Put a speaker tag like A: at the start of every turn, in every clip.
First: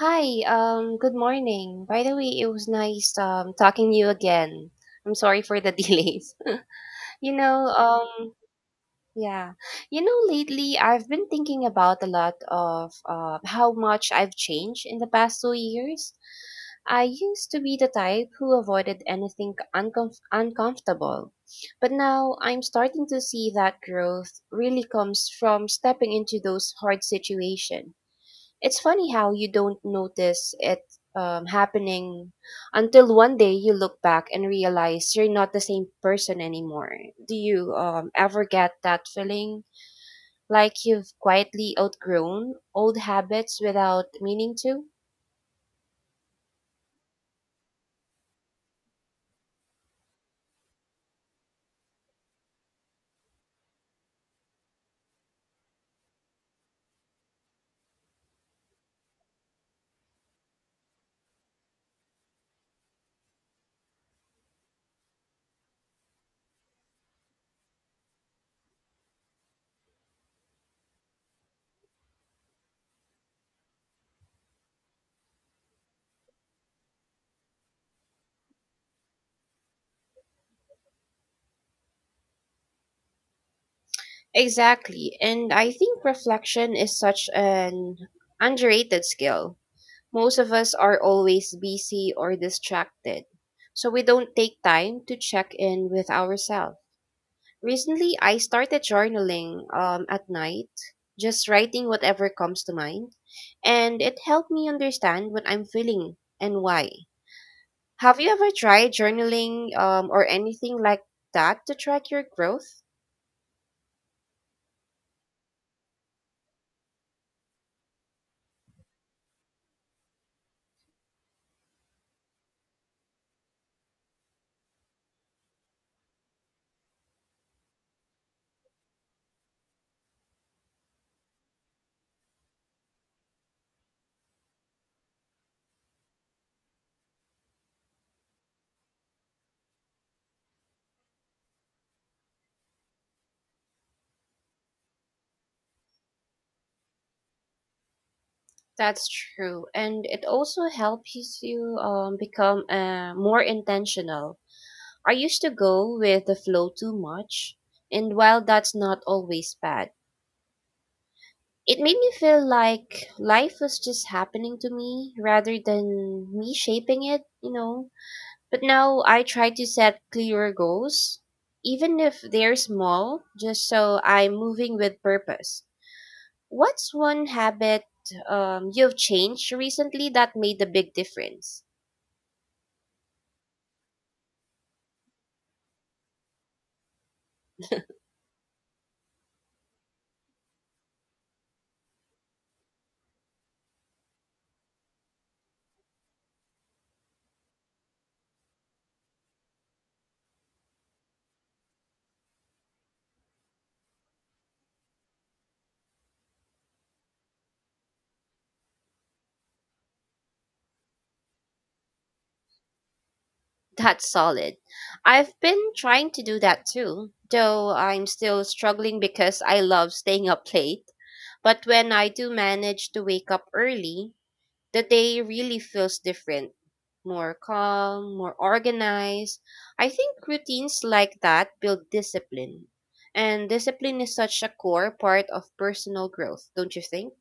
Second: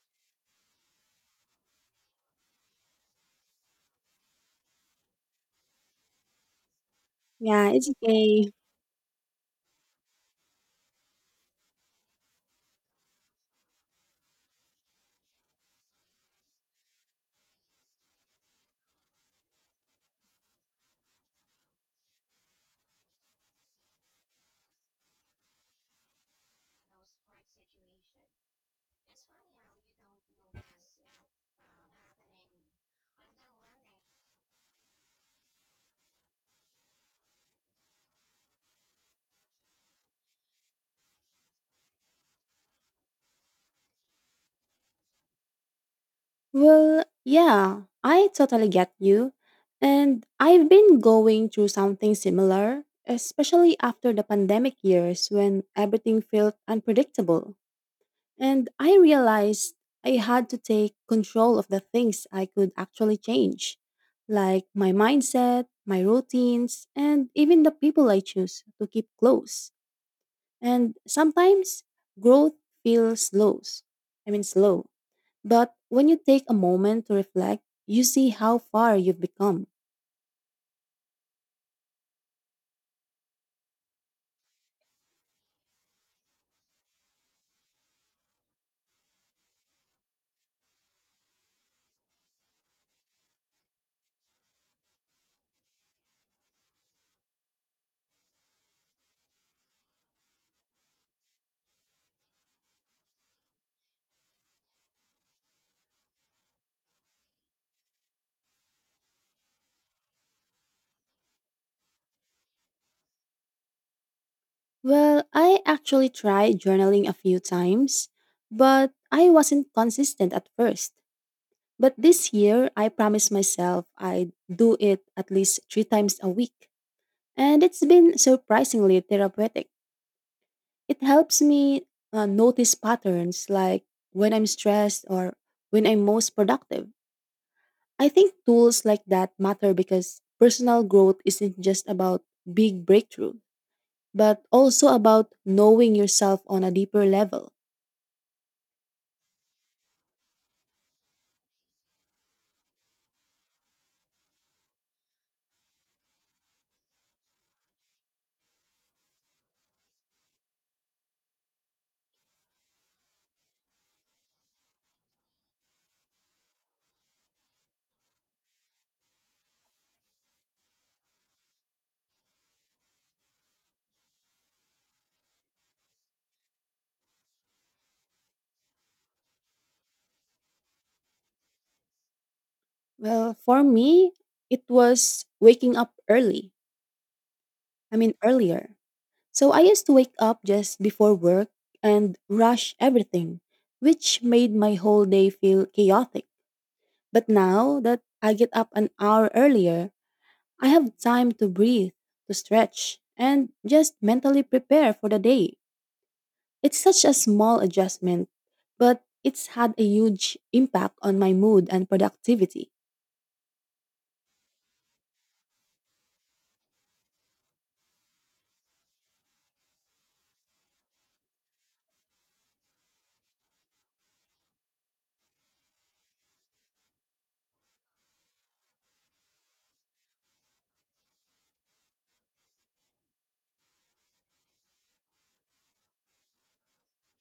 A: Hi, good morning. By the way, it was nice talking to you again. I'm sorry for the delays. You know,
B: Yeah, it's okay.
A: yeah. You know, lately I've been thinking about a lot of how much I've changed in the past 2 years. I used to be the type who avoided anything uncomfortable, but now I'm starting to see that growth really comes from stepping into those hard situations. It's funny how you don't notice it happening until one day you look back and realize you're not the same person anymore. Do you ever get that feeling like you've quietly outgrown old habits without meaning to?
B: Well, yeah, I totally get you. And I've been going through something similar, especially after the pandemic years when everything felt unpredictable. And I realized I had to take control of the things I could actually change, like my mindset, my routines, and even the people I choose to keep close. And sometimes growth feels slow. I mean, slow. But when you take a moment to reflect, you see how far you've become.
A: Exactly. And I think reflection is such an underrated skill. Most of us are always busy or distracted, so we don't take time to check in with ourselves. Recently, I started journaling at night, just writing whatever comes to mind, and it helped me understand what I'm feeling and why. Have you ever tried journaling or anything like that to track your growth?
B: Well, I actually tried journaling a few times, but I wasn't consistent at first. But this year, I promised myself I'd do it at least three times a week. And it's been surprisingly therapeutic. It helps me notice patterns, like when I'm stressed or when I'm most productive. I think tools like that matter because personal growth isn't just about big breakthrough, but also about knowing yourself on a deeper level.
A: That's true, and it also helps you become more intentional. I used to go with the flow too much, and while that's not always bad, it made me feel like life was just happening to me rather than me shaping it. But now I try to set clearer goals, even if they're small, just so I'm moving with purpose. What's one habit you've changed recently that made a big difference?
B: Well, for me, it was waking up early. I mean, earlier. So I used to wake up just before work and rush everything, which made my whole day feel chaotic. But now that I get up an hour earlier, I have time to breathe, to stretch, and just mentally prepare for the day. It's such a small adjustment, but it's had a huge impact on my mood and productivity.
A: That's solid. I've been trying to do that too, though I'm still struggling because I love staying up late. But when I do manage to wake up early, the day really feels different, more calm, more organized. I think routines like that build discipline. And discipline is such a core part of personal growth, don't you think?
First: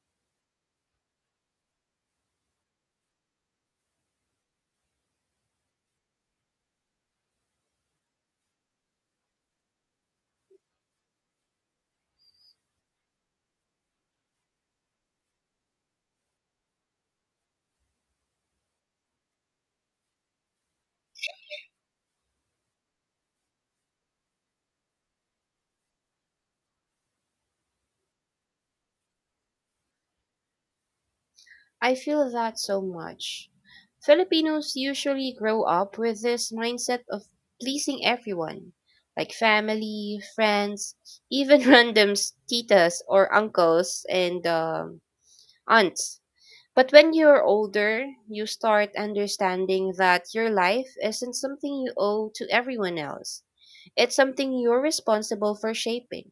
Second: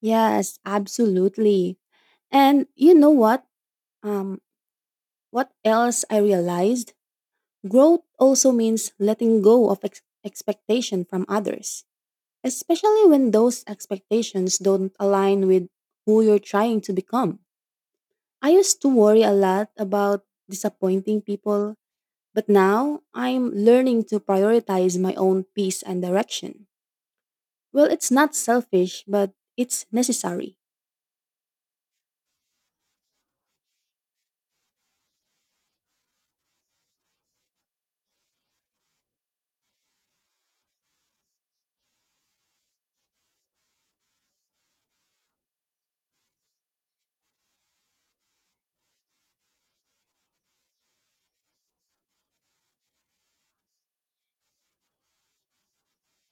B: Yes, absolutely. And you know what? Um, what else I realized? Growth also means letting go of expectation from others, especially when those expectations don't align with who you're trying to become. I used to worry a lot about disappointing people, but now I'm learning to prioritize my own peace and direction. Well, it's not selfish, but it's necessary.
A: I feel that so much. Filipinos usually grow up with this mindset of pleasing everyone, like family, friends, even randoms, titas or uncles and aunts. But when you're older, you start understanding that your life isn't something you owe to everyone else. It's something you're responsible for shaping.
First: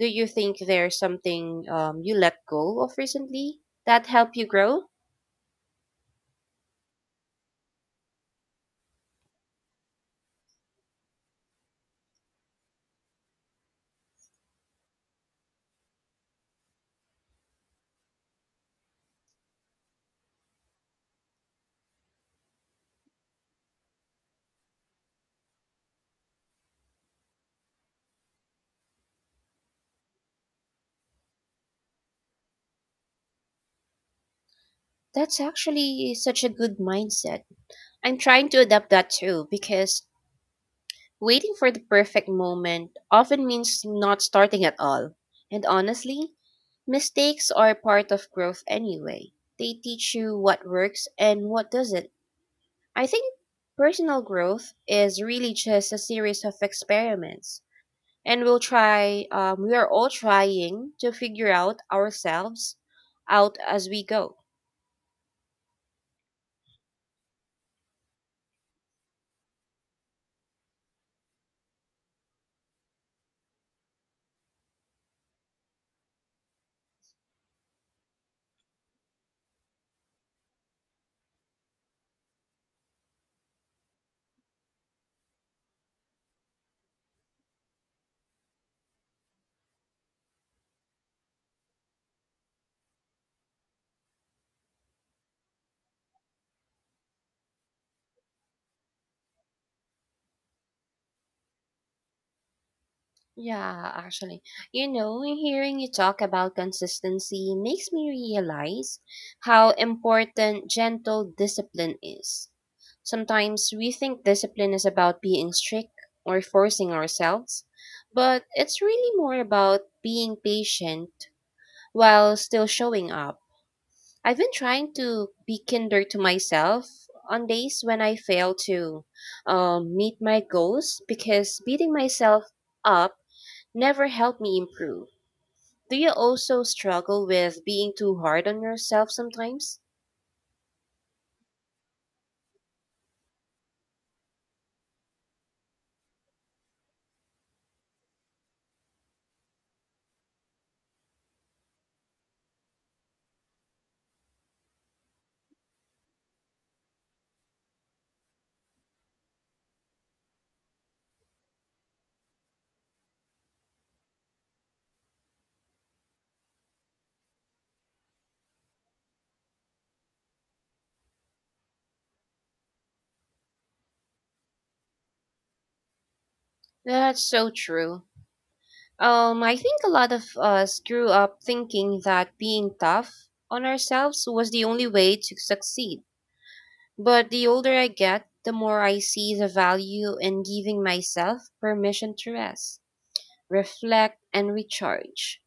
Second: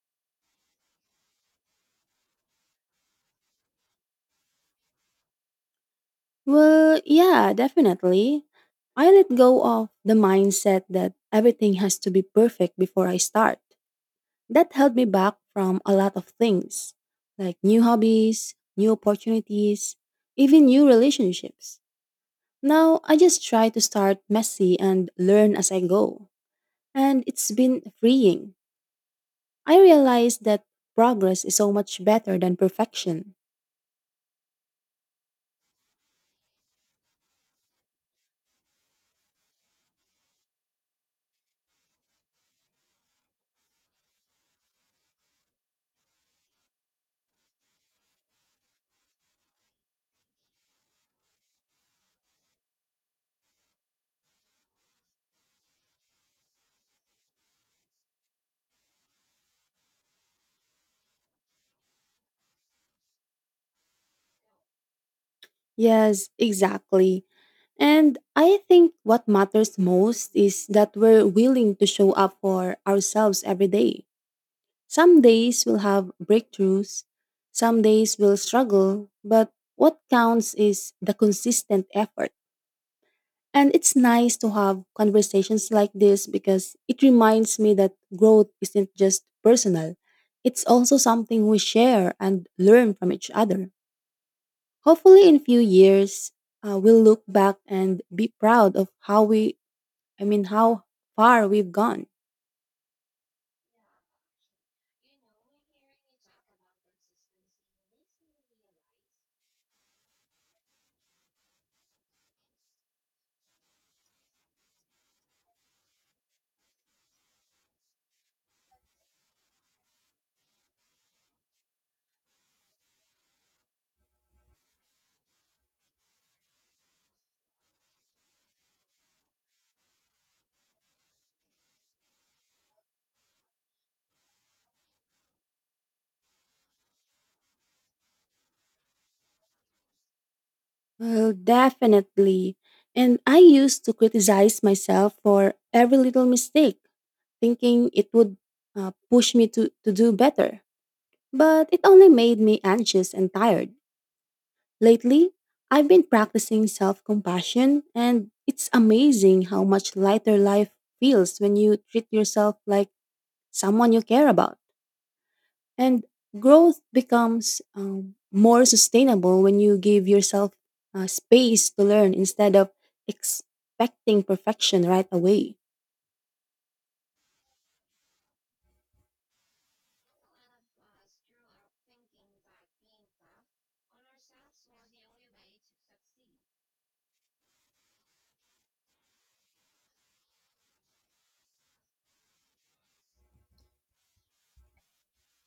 A: Do you think there's something you let go of recently that helped you grow?
B: Well, yeah, definitely. I let go of the mindset that everything has to be perfect before I start. That held me back from a lot of things, like new hobbies, new opportunities, even new relationships. Now I just try to start messy and learn as I go. And it's been freeing. I realize that progress is so much better than perfection.
A: That's actually such a good mindset. I'm trying to adapt that too because waiting for the perfect moment often means not starting at all. And honestly, mistakes are part of growth anyway. They teach you what works and what doesn't. I think personal growth is really just a series of experiments. And we are all trying to figure out ourselves out as we go.
B: Yes, exactly. And I think what matters most is that we're willing to show up for ourselves every day. Some days will have breakthroughs, some days will struggle, but what counts is the consistent effort. And it's nice to have conversations like this because it reminds me that growth isn't just personal. It's also something we share and learn from each other. Hopefully in few years, we'll look back and be proud of how far we've gone.
A: Yeah, actually. You know, hearing you talk about consistency makes me realize how important gentle discipline is. Sometimes we think discipline is about being strict or forcing ourselves, but it's really more about being patient while still showing up. I've been trying to be kinder to myself on days when I fail to meet my goals because beating myself up never helped me improve. Do you also struggle with being too hard on yourself sometimes?
B: Well, definitely. And I used to criticize myself for every little mistake, thinking it would push me to do better. But it only made me anxious and tired. Lately, I've been practicing self compassion, and it's amazing how much lighter life feels when you treat yourself like someone you care about. And growth becomes more sustainable when you give yourself space to learn instead of expecting perfection right away.
A: That's so true. I think a lot of us grew up thinking that being tough on ourselves was the only way to succeed. But the older I get, the more I see the value in giving myself permission to rest, reflect, and recharge.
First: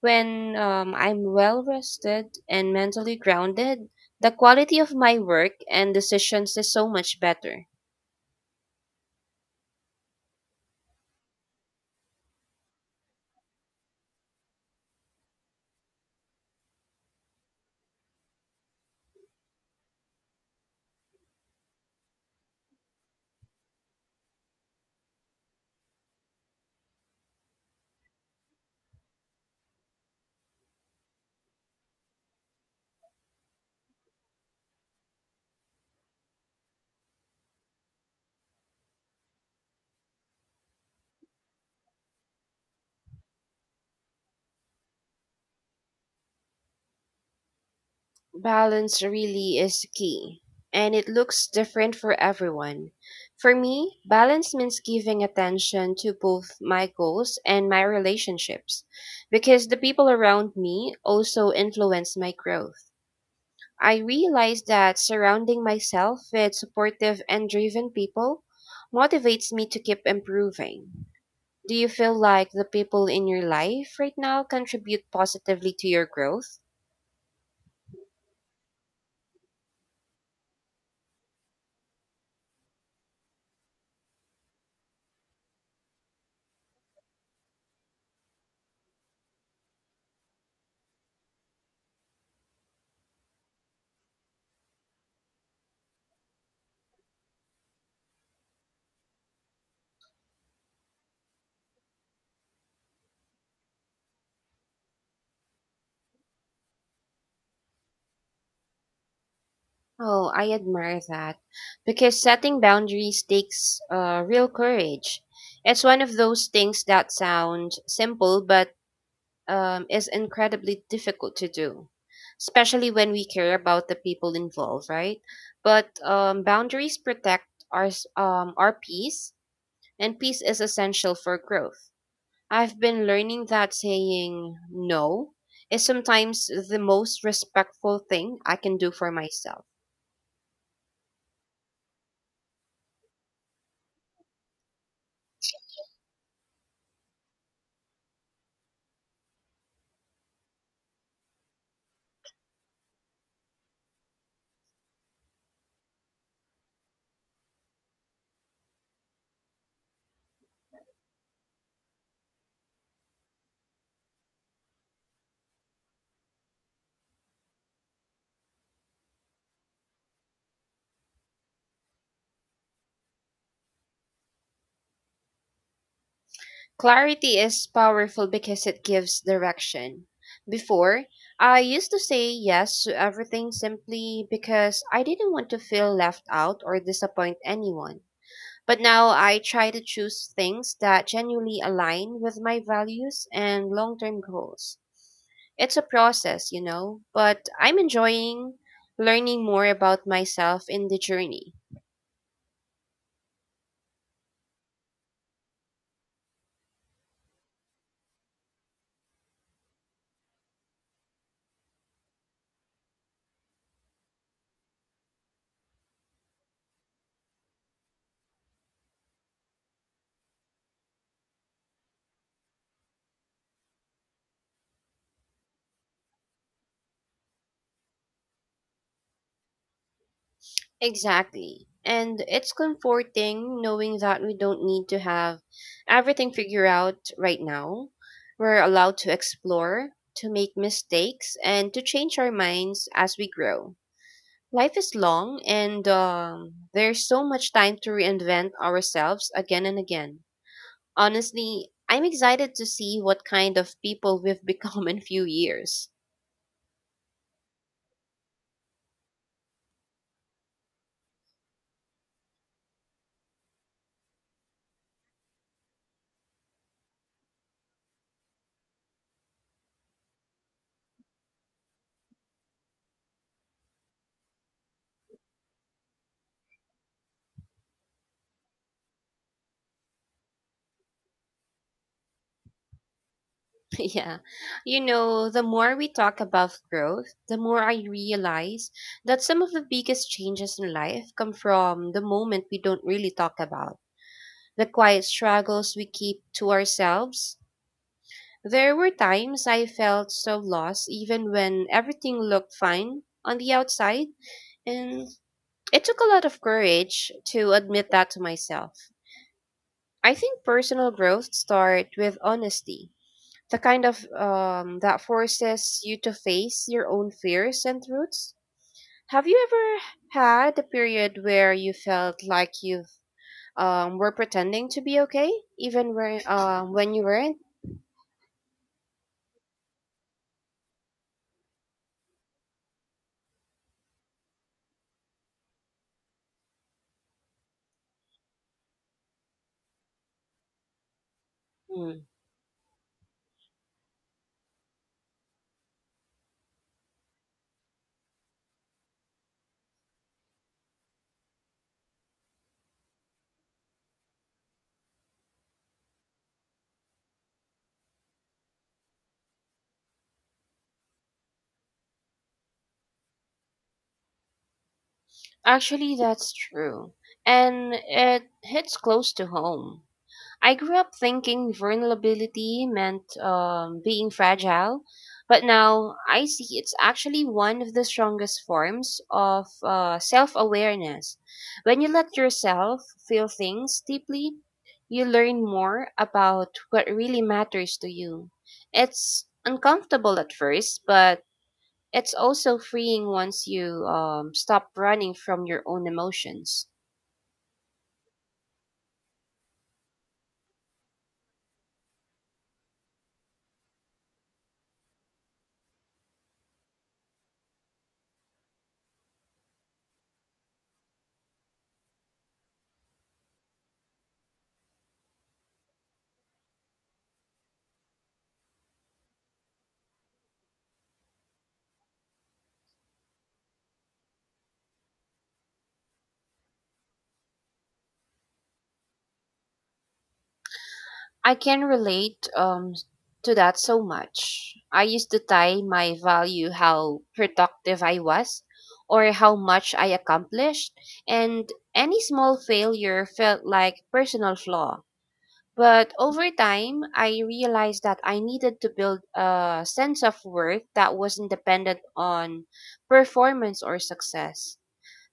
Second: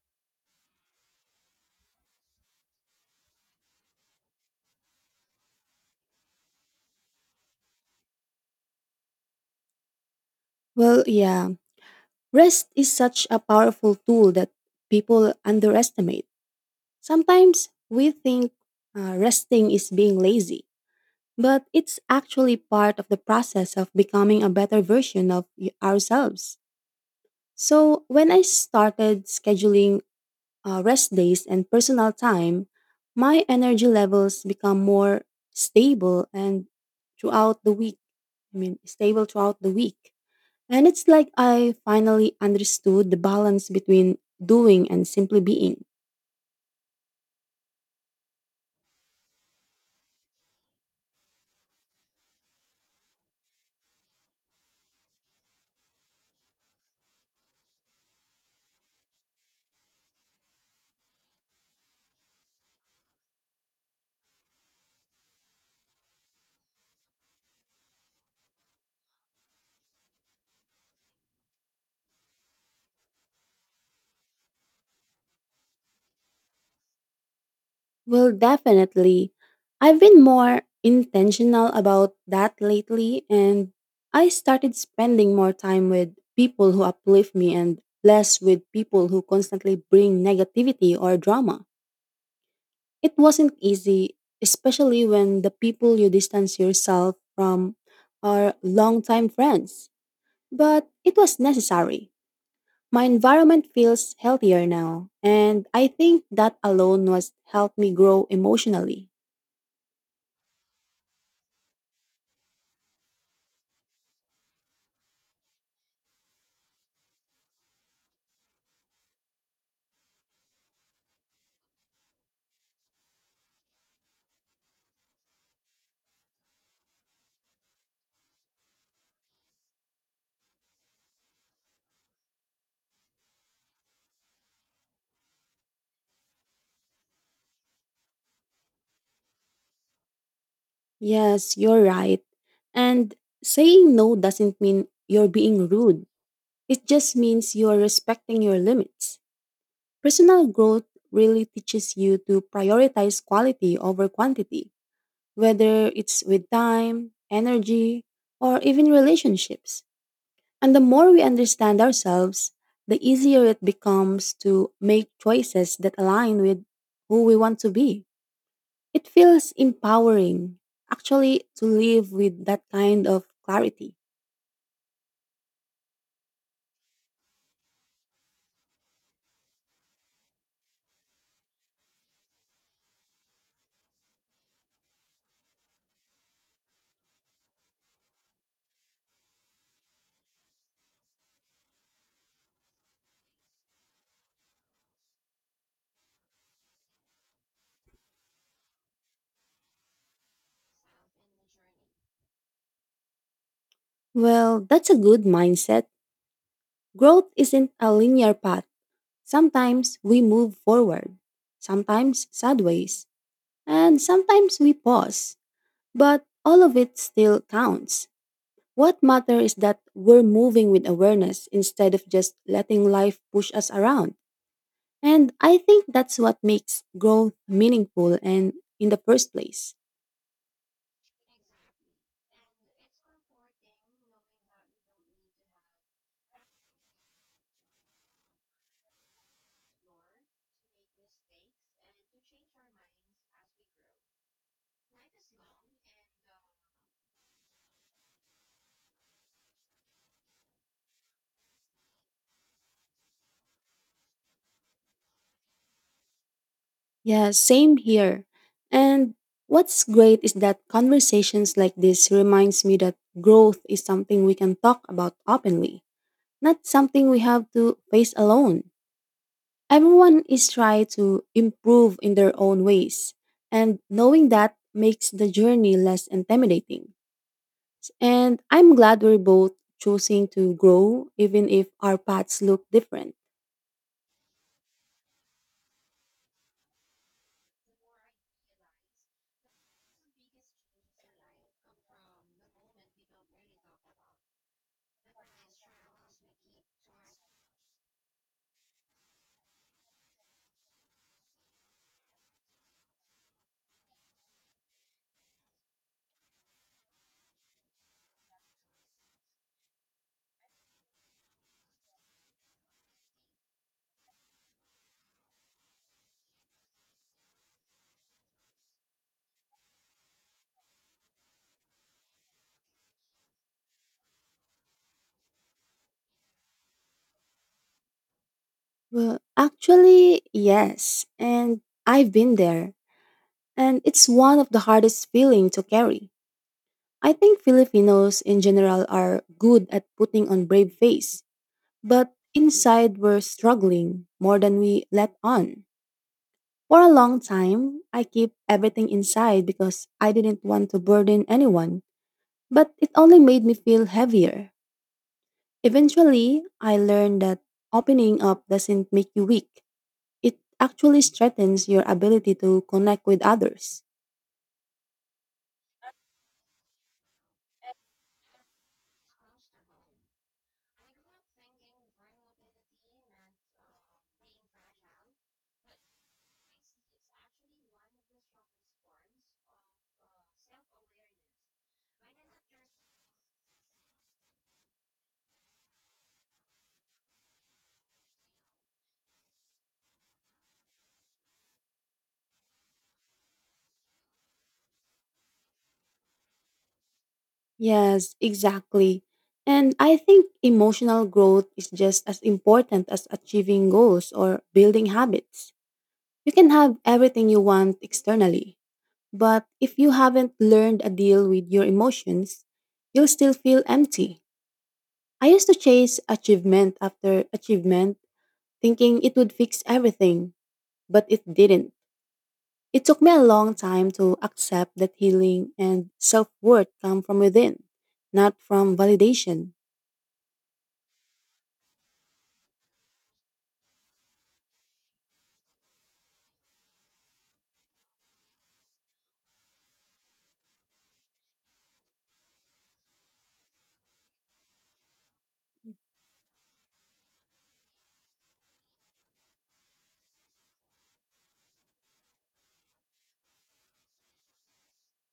A: When I'm well rested and mentally grounded, the quality of my work and decisions is so much better.
B: Well, yeah, rest is such a powerful tool that people underestimate. Sometimes we think resting is being lazy, but it's actually part of the process of becoming a better version of ourselves. So, when I started scheduling rest days, and personal time, my energy levels become more stable and throughout the week. I mean, stable throughout the week. And it's like I finally understood the balance between doing and simply being.
A: Balance really is key, and it looks different for everyone. For me, balance means giving attention to both my goals and my relationships because the people around me also influence my growth. I realize that surrounding myself with supportive and driven people motivates me to keep improving. Do you feel like the people in your life right now contribute positively to your growth?
B: Well, definitely. I've been more intentional about that lately, and I started spending more time with people who uplift me and less with people who constantly bring negativity or drama. It wasn't easy, especially when the people you distance yourself from are longtime friends. But it was necessary. My environment feels healthier now, and I think that alone was helped me grow emotionally.
A: Oh, I admire that because setting boundaries takes real courage. It's one of those things that sound simple but is incredibly difficult to do, especially when we care about the people involved, right? But boundaries protect our peace, and peace is essential for growth. I've been learning that saying no is sometimes the most respectful thing I can do for myself.
B: Yes, you're right. And saying no doesn't mean you're being rude. It just means you are respecting your limits. Personal growth really teaches you to prioritize quality over quantity, whether it's with time, energy, or even relationships. And the more we understand ourselves, the easier it becomes to make choices that align with who we want to be. It feels empowering, actually, to live with that kind of clarity.
A: Clarity is powerful because it gives direction. Before, I used to say yes to everything simply because I didn't want to feel left out or disappoint anyone. But now I try to choose things that genuinely align with my values and long term goals. It's a process, you know, but I'm enjoying learning more about myself in the journey.
B: Well, that's a good mindset. Growth isn't a linear path. Sometimes we move forward, sometimes sideways, and sometimes we pause. But all of it still counts. What matters is that we're moving with awareness instead of just letting life push us around. And I think that's what makes growth meaningful and in the first place.
A: Exactly. And it's comforting knowing that we don't need to have everything figured out right now. We're allowed to explore, to make mistakes, and to change our minds as we grow. Life is long, and there's so much time to reinvent ourselves again and again. Honestly, I'm excited to see what kind of people we've become in few years.
B: Yeah, same here. And what's great is that conversations like this reminds me that growth is something we can talk about openly, not something we have to face alone. Everyone is trying to improve in their own ways, and knowing that makes the journey less intimidating. And I'm glad we're both choosing to grow, even if our paths look different.
A: Yeah. You know, the more we talk about growth, the more I realize that some of the biggest changes in life come from the moment we don't really talk about. The quiet struggles we keep to ourselves. There were times I felt so lost even when everything looked fine on the outside, and it took a lot of courage to admit that to myself. I think personal growth starts with honesty, the kind of that forces you to face your own fears and truths. Have you ever had a period where you felt like you were pretending to be okay, even when you weren't?
B: Well, actually, yes, and I've been there, and it's one of the hardest feelings to carry. I think Filipinos in general are good at putting on brave face,
A: Hmm.
B: but inside we're struggling more than we let on. For a long time, I keep everything inside because I didn't want to burden anyone, but it only made me feel heavier. Eventually, I learned that opening up doesn't make you weak. It actually strengthens your ability to connect with others.
A: Actually, that's true. And it hits close to home. I grew up thinking vulnerability meant being fragile, but now I see it's actually one of the strongest forms of self awareness. When you let yourself feel things deeply, you learn more about what really matters to you. It's uncomfortable at first, but it's also freeing once you stop running from your own emotions.
B: Yes, exactly. And I think emotional growth is just as important as achieving goals or building habits. You can have everything you want externally, but if you haven't learned a deal with your emotions, you'll still feel empty. I used to chase achievement after achievement, thinking it would fix everything, but it didn't. It took me a long time to accept that healing and self worth come from within, not from validation.
A: I can relate to that so much. I used to tie my value how productive I was or how much I accomplished, and any small failure felt like personal flaw. But over time, I realized that I needed to build a sense of worth that wasn't dependent on performance or success.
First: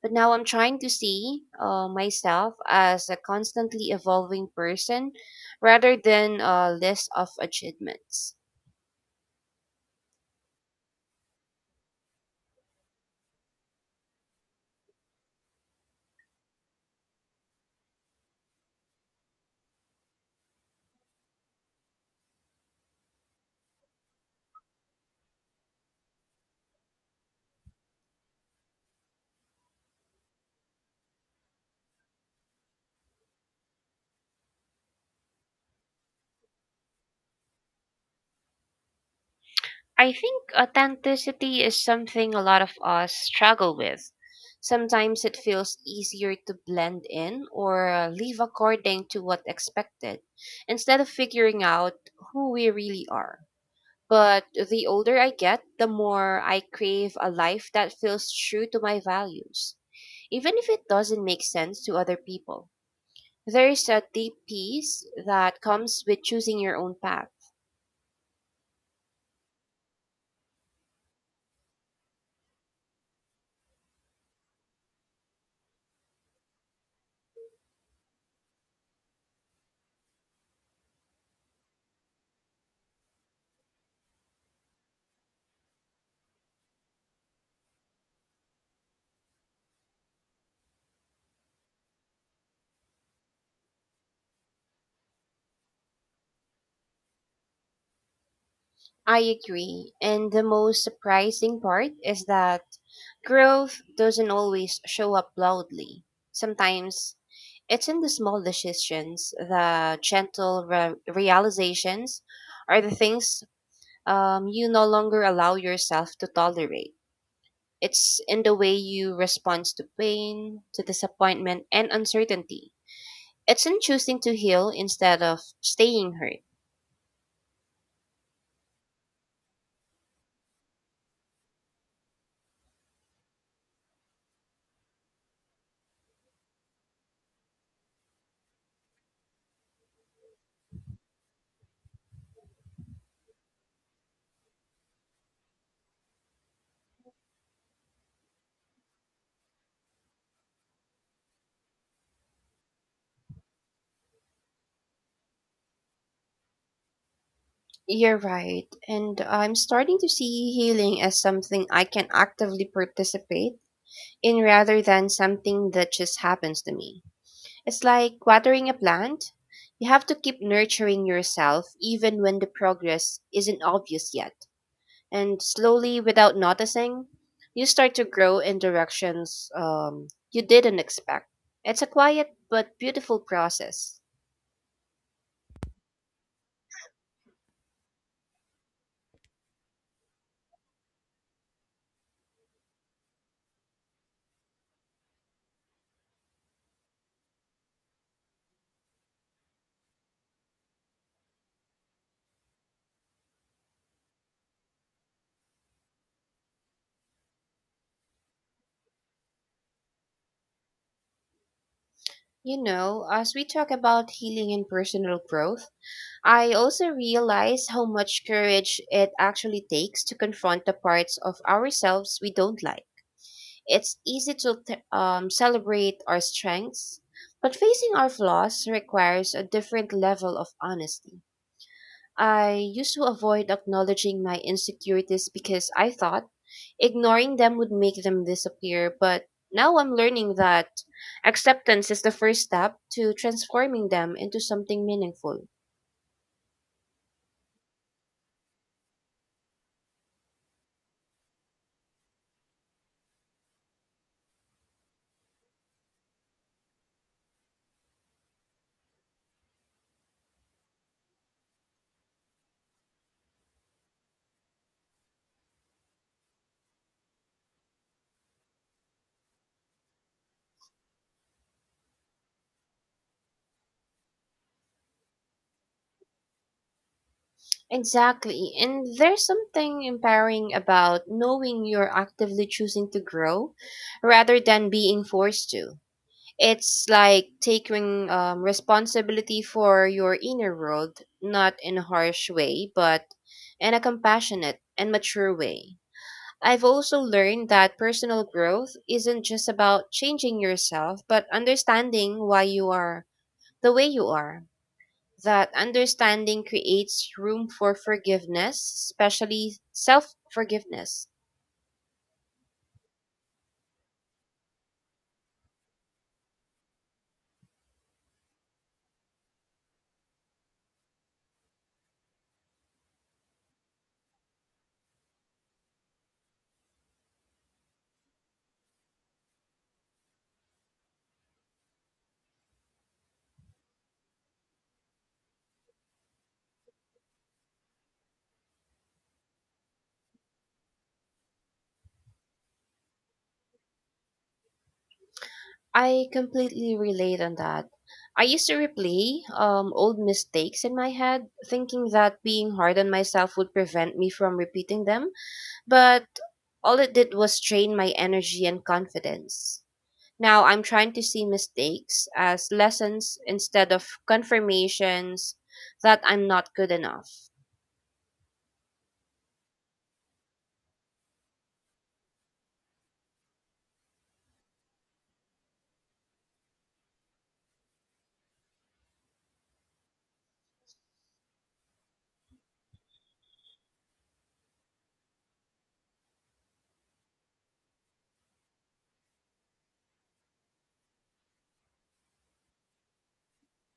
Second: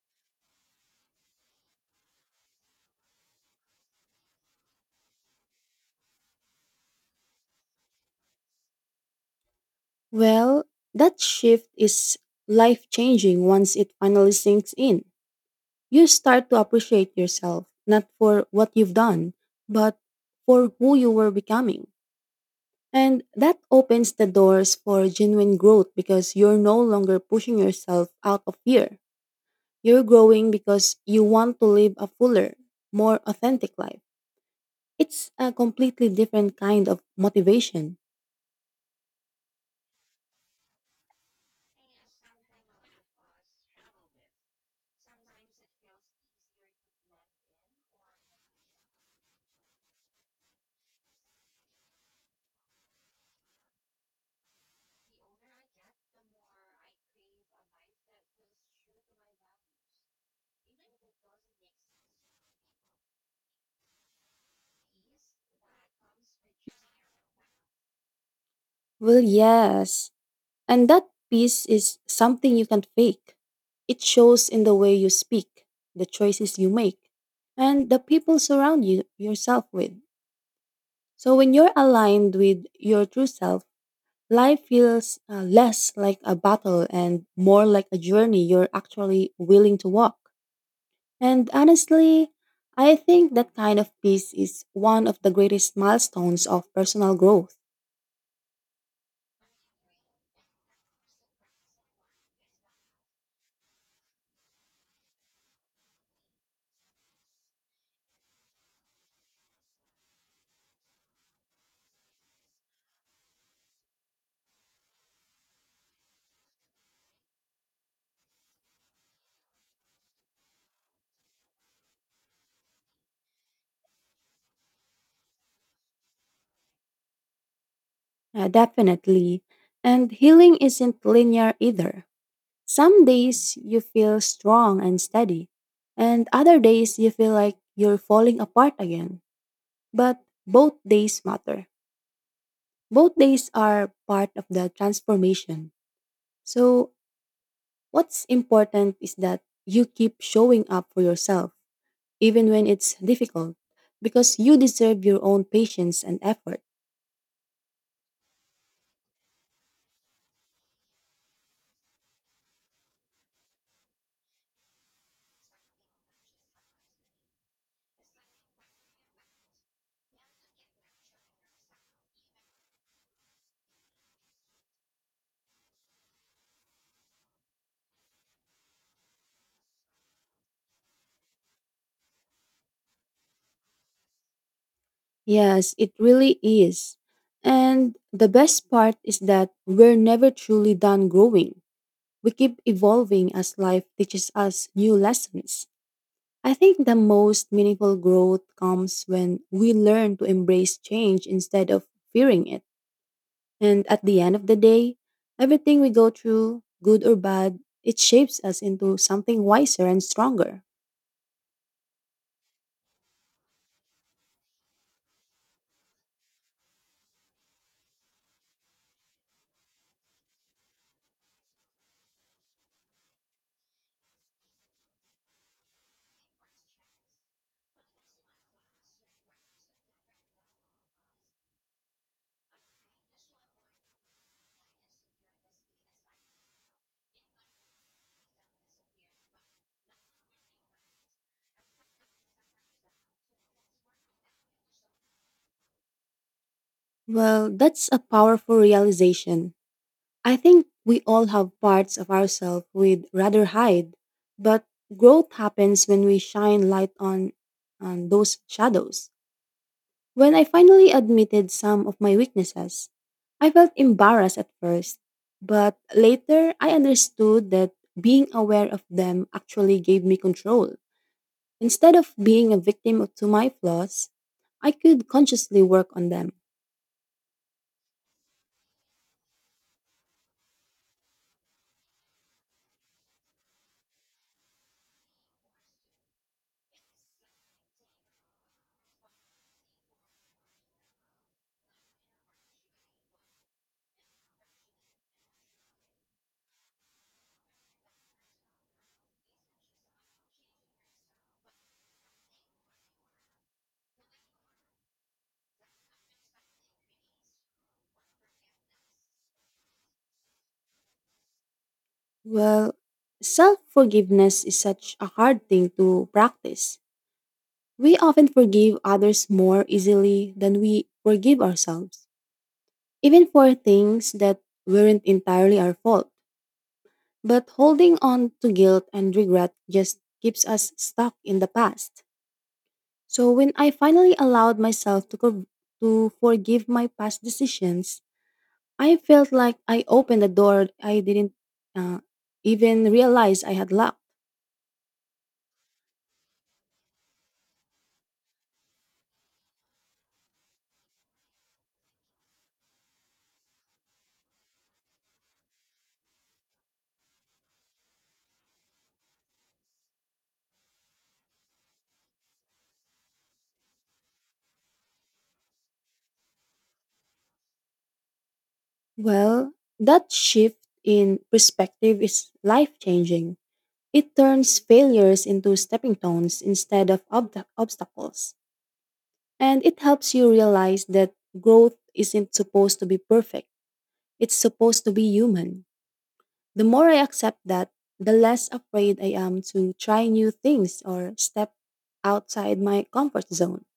A: But now I'm trying to see myself as a constantly evolving person rather than a list of achievements.
B: Well, that shift is life changing once it finally sinks in. You start to appreciate yourself, not for what you've done, but for who you were becoming. And that opens the doors for genuine growth because you're no longer pushing yourself out of fear. You're growing because you want to live a fuller, more authentic life. It's a completely different kind of motivation.
A: I think authenticity is something a lot of us struggle with. Sometimes it feels easier to blend in or live according to what's expected instead of figuring out who we really are. But the older I get, the more I crave a life that feels true to my values, even if it doesn't make sense to other people. There is a deep peace that comes with choosing your own path.
B: Well, yes, and that peace is something you can't fake. It shows in the way you speak, the choices you make, and the people surround you yourself with. So when you're aligned with your true self, life feels less like a battle and more like a journey you're actually willing to walk. And honestly, I think that kind of peace is one of the greatest milestones of personal growth.
A: I agree, and the most surprising part is that growth doesn't always show up loudly. Sometimes it's in the small decisions, the gentle realizations, or the things you no longer allow yourself to tolerate. It's in the way you respond to pain, to disappointment, and uncertainty. It's in choosing to heal instead of staying hurt.
B: Definitely. And healing isn't linear either. Some days you feel strong and steady, and other days you feel like you're falling apart again. But both days matter. Both days are part of the transformation. So, what's important is that you keep showing up for yourself, even when it's difficult, because you deserve your own patience and effort.
A: You're right, and I'm starting to see healing as something I can actively participate in rather than something that just happens to me. It's like watering a plant. You have to keep nurturing yourself even when the progress isn't obvious yet. And slowly, without noticing, you start to grow in directions you didn't expect. It's a quiet but beautiful process.
B: Yes, it really is. And the best part is that we're never truly done growing. We keep evolving as life teaches us new lessons. I think the most meaningful growth comes when we learn to embrace change instead of fearing it. And at the end of the day, everything we go through, good or bad, it shapes us into something wiser and stronger.
A: You know, as we talk about healing and personal growth, I also realize how much courage it actually takes to confront the parts of ourselves we don't like. It's easy to celebrate our strengths, but facing our flaws requires a different level of honesty. I used to avoid acknowledging my insecurities because I thought ignoring them would make them disappear, but now I'm learning that acceptance is the first step to transforming them into something meaningful.
B: Well, that's a powerful realization. I think we all have parts of ourselves we'd rather hide, but growth happens when we shine light on those shadows. When I finally admitted some of my weaknesses, I felt embarrassed at first, but later I understood that being aware of them actually gave me control. Instead of being a to my flaws, I could consciously work on them.
A: Exactly, and there's something empowering about knowing you're actively choosing to grow rather than being forced to. It's like taking responsibility for your inner world, not in a harsh way, but in a compassionate and mature way. I've also learned that personal growth isn't just about changing yourself, but understanding why you are the way you are. That understanding creates room for forgiveness, especially self forgiveness.
B: Well, self forgiveness is such a hard thing to practice. We often forgive others more easily than we forgive ourselves, even for things that weren't entirely our fault. But holding on to guilt and regret just keeps us stuck in the past. So when I finally allowed myself to forgive my past decisions, I felt like I opened a door I didn't uh, even realize I had locked.
A: I completely relate on that. I used to replay old mistakes in my head, thinking that being hard on myself would prevent me from repeating them, but all it did was drain my energy and confidence. Now I'm trying to see mistakes as lessons instead of confirmations that I'm not good enough.
B: Well, that shift in perspective is life changing. It turns failures into stepping stones instead of obstacles, and it helps you realize that growth isn't supposed to be perfect. It's supposed to be human. The more I accept that, the less afraid I am to try new things or step outside my comfort zone.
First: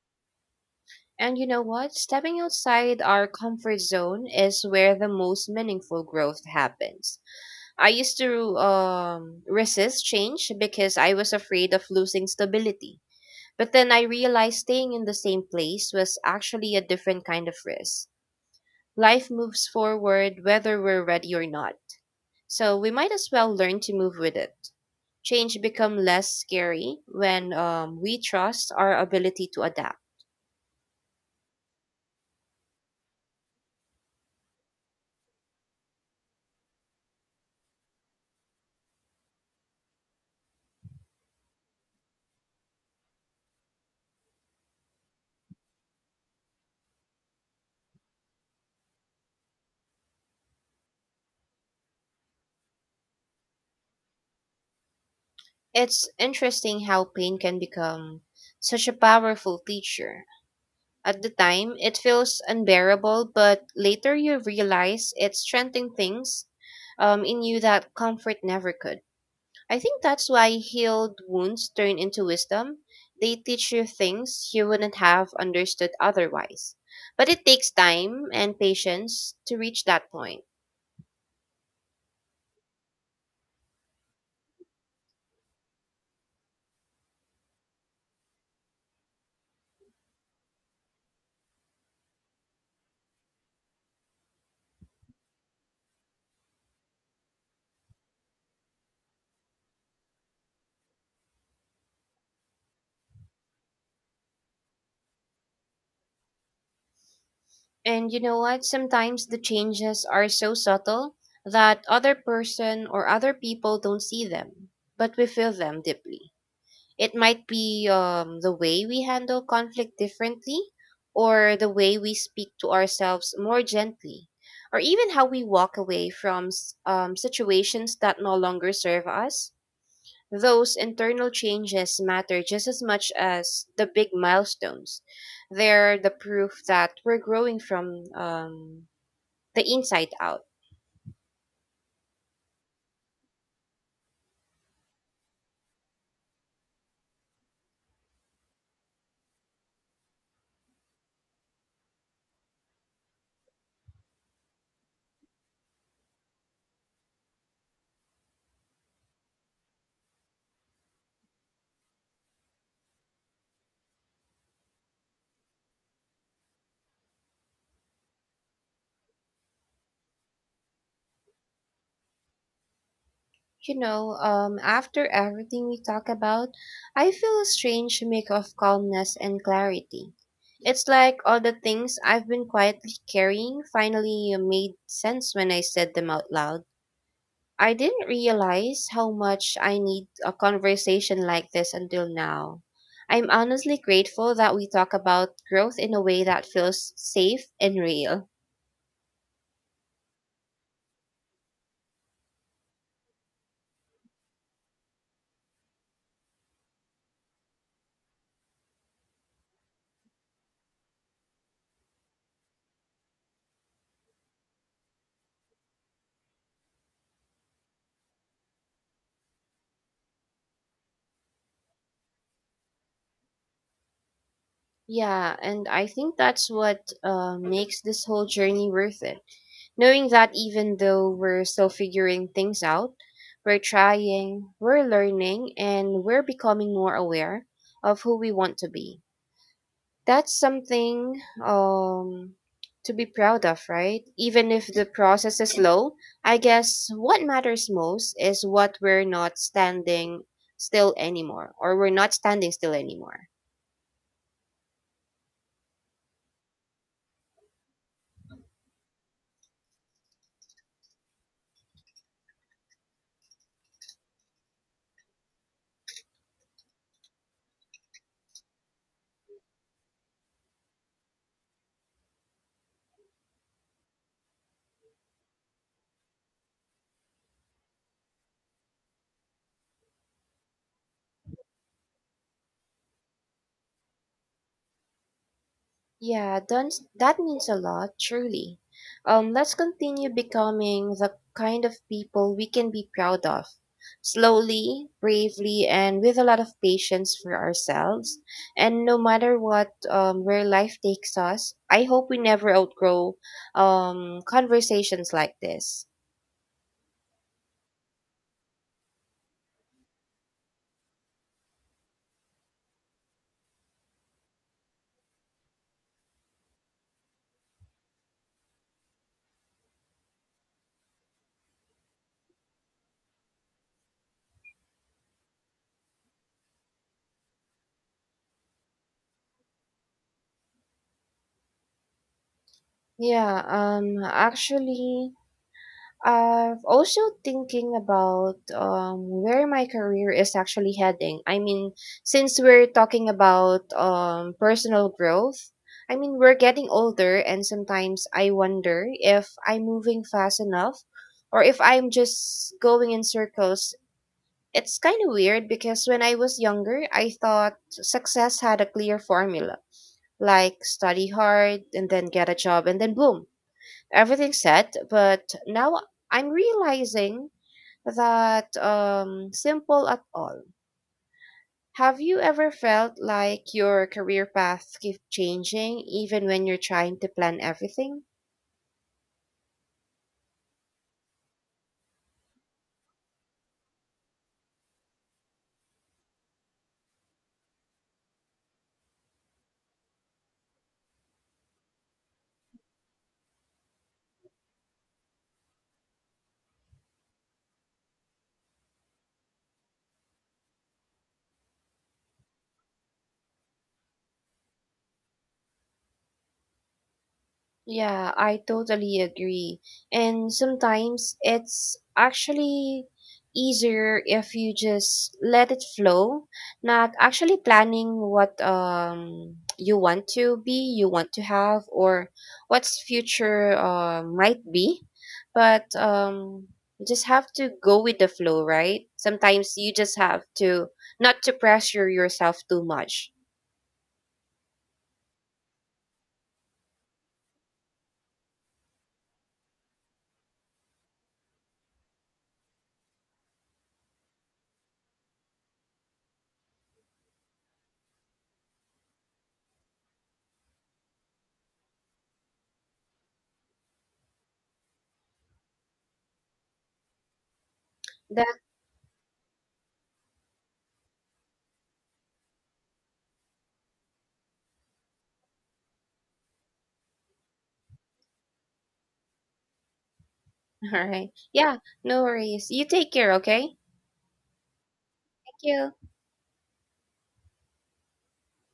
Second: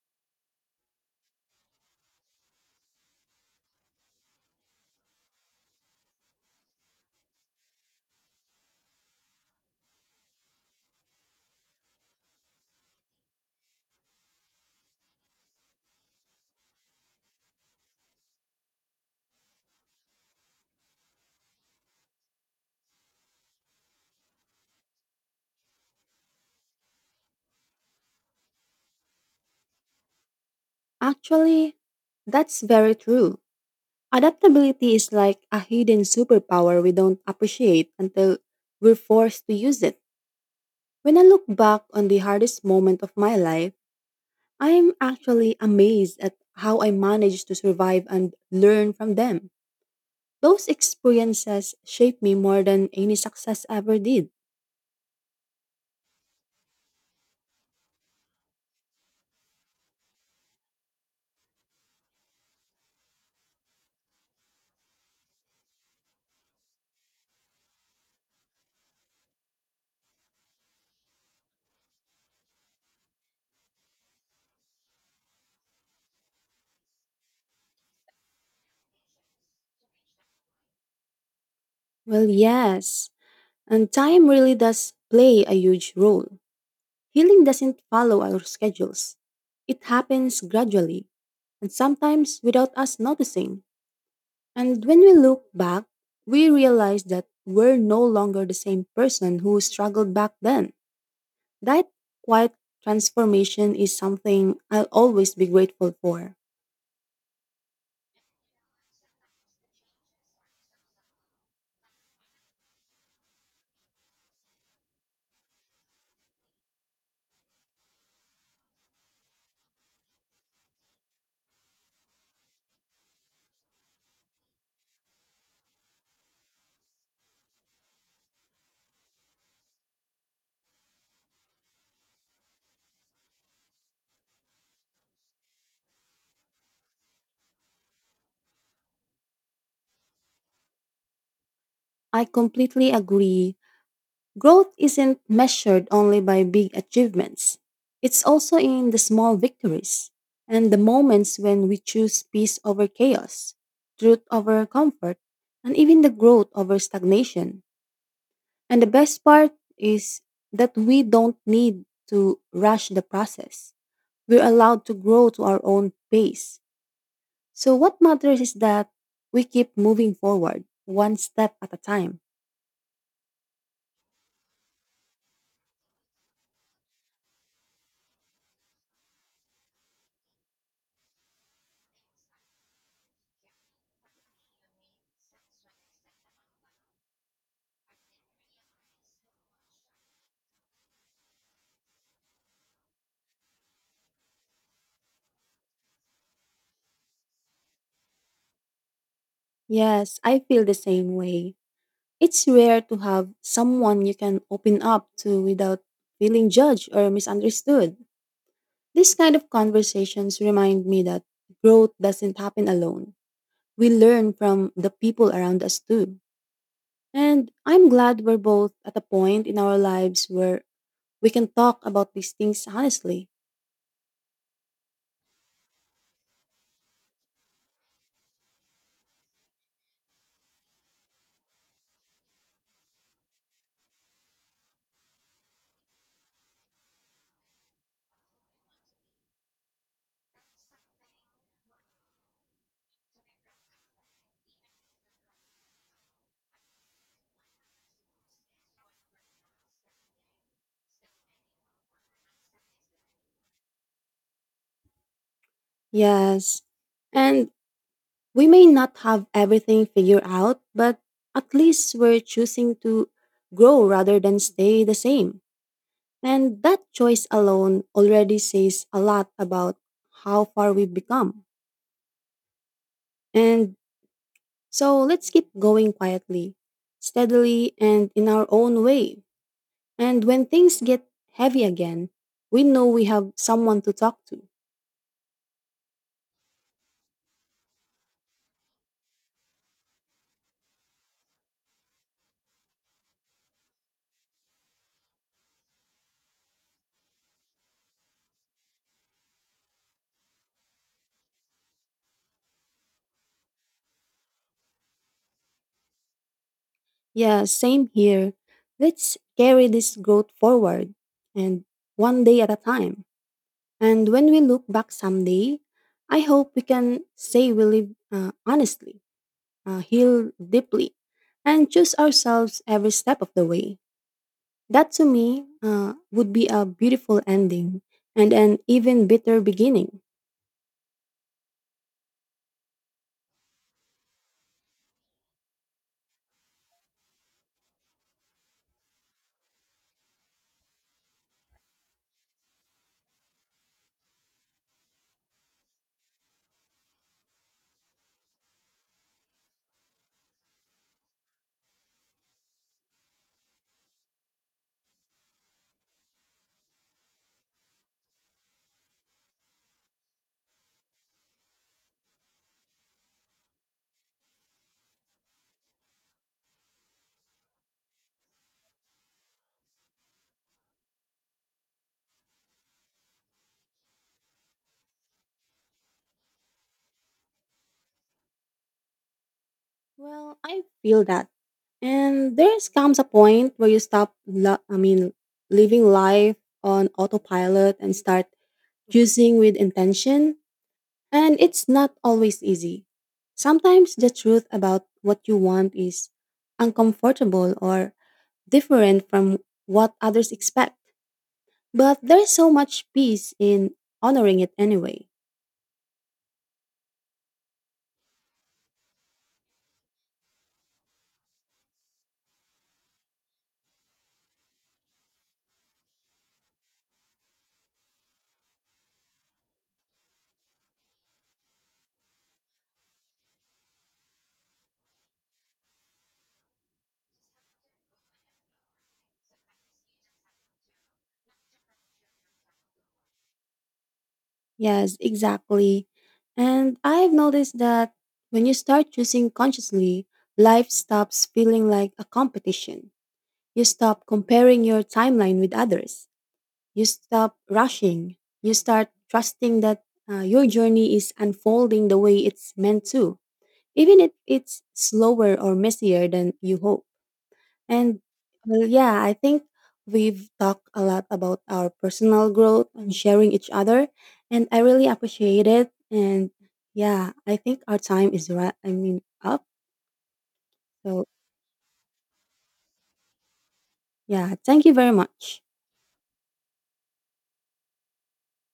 A: And you know what? Stepping outside our comfort zone is where the most meaningful growth happens. I used to resist change because I was afraid of losing stability. But then I realized staying in the same place was actually a different kind of risk. Life moves forward whether we're ready or not. So we might as well learn to move with it. Change become less scary when we trust our ability to adapt.
B: Actually, that's very true. Adaptability is like a hidden superpower we don't appreciate until we're forced to use it. When I look back on the hardest moment of my life, I'm actually amazed at how I managed to survive and learn from them. Those experiences shaped me more than any success ever did.
A: It's interesting how pain can become such a powerful teacher. At the time, it feels unbearable, but later you realize it's strengthening things in you that comfort never could. I think that's why healed wounds turn into wisdom. They teach you things you wouldn't have understood otherwise. But it takes time and patience to reach that point.
B: Well, yes, and time really does play a huge role. Healing doesn't follow our schedules, it happens gradually, and sometimes without us noticing. And when we look back, we realize that we're no longer the same person who struggled back then. That quiet transformation is something I'll always be grateful for.
A: And you know what? Sometimes the changes are so subtle that other person or other people don't see them, but we feel them deeply. It might be the way we handle conflict differently, or the way we speak to ourselves more gently, or even how we walk away from situations that no longer serve us. Those internal changes matter just as much as the big milestones. They're the proof that we're growing from the inside out.
B: I completely agree. Growth isn't measured only by big achievements. It's also in the small victories and the moments when we choose peace over chaos, truth over comfort, and even the growth over stagnation. And the best part is that we don't need to rush the process. We're allowed to grow to our own pace. So, what matters is that we keep moving forward, one step at a time.
A: After everything we talk about, I feel a strange mix of calmness and clarity. It's like all the things I've been quietly carrying finally made sense when I said them out loud. I didn't realize how much I need a conversation like this until now. I'm honestly grateful that we talk about growth in a way that feels safe and real.
B: Yes, I feel the same way. It's rare to have someone you can open up to without feeling judged or misunderstood. These kind of conversations remind me that growth doesn't happen alone. We learn from the people around us too. And I'm glad we're both at a point in our lives where we can talk about these things honestly.
A: Yeah, and I think that's what makes this whole journey worth it. Knowing that even though we're still figuring things out, we're trying, we're learning, and we're becoming more aware of who we want to be. That's something to be proud of, right? Even if the process is slow, I guess what matters most is what we're not standing still anymore, or we're not standing still anymore.
B: Yes. And we may not have everything figured out, but at least we're choosing to grow rather than stay the same. And that choice alone already says a lot about how far we've become. And so let's keep going quietly, steadily, and in our own way. And when things get heavy again, we know we have someone to talk to.
A: Yeah, done, that means a lot, truly. Let's continue becoming the kind of people we can be proud of. Slowly, bravely, and with a lot of patience for ourselves. And no matter what, where life takes us, I hope we never outgrow, conversations like this.
B: Yeah, same here. Let's carry this growth forward and one day at a time. And when we look back someday, I hope we can say we live honestly, heal deeply, and choose ourselves every step of the way. That to me would be a beautiful ending and an even better beginning.
A: Yeah, actually, I've also thinking about where my career is actually heading. I mean, since we're talking about personal growth, I mean, we're getting older, and sometimes I wonder if I'm moving fast enough or if I'm just going in circles. It's kind of weird because when I was younger, I thought success had a clear formula like study hard and then get a job and then boom everything set but now I'm realizing that simple at all. Have you ever felt like your career path keeps changing even when you're trying to plan everything?
B: Well, I feel that. And comes a point where you stop living life on autopilot and start choosing with intention. And it's not always easy. Sometimes the truth about what you want is uncomfortable or different from what others expect. But there is so much peace in honoring it anyway.
A: Yeah, I totally agree. And sometimes it's actually easier if you just let it flow, not actually planning what you want to be, you want to have, or what's future might be. But you just have to go with the flow, right? Sometimes you just have to not to pressure yourself too much.
B: Yes, exactly. And I've noticed that when you start choosing consciously, life stops feeling like a competition. You stop comparing your timeline with others. You stop rushing. You start trusting that your journey is unfolding the way it's meant to, even if it's slower or messier than you hope. And
A: That's
B: well, yeah, I think we've talked a lot about our personal growth and sharing each other, and I really appreciate it. And yeah, I think our time is up.
A: all
B: So
A: right. Yeah, no worries. You take care, okay?
B: yeah, thank you very
A: Thank
B: much.
A: you.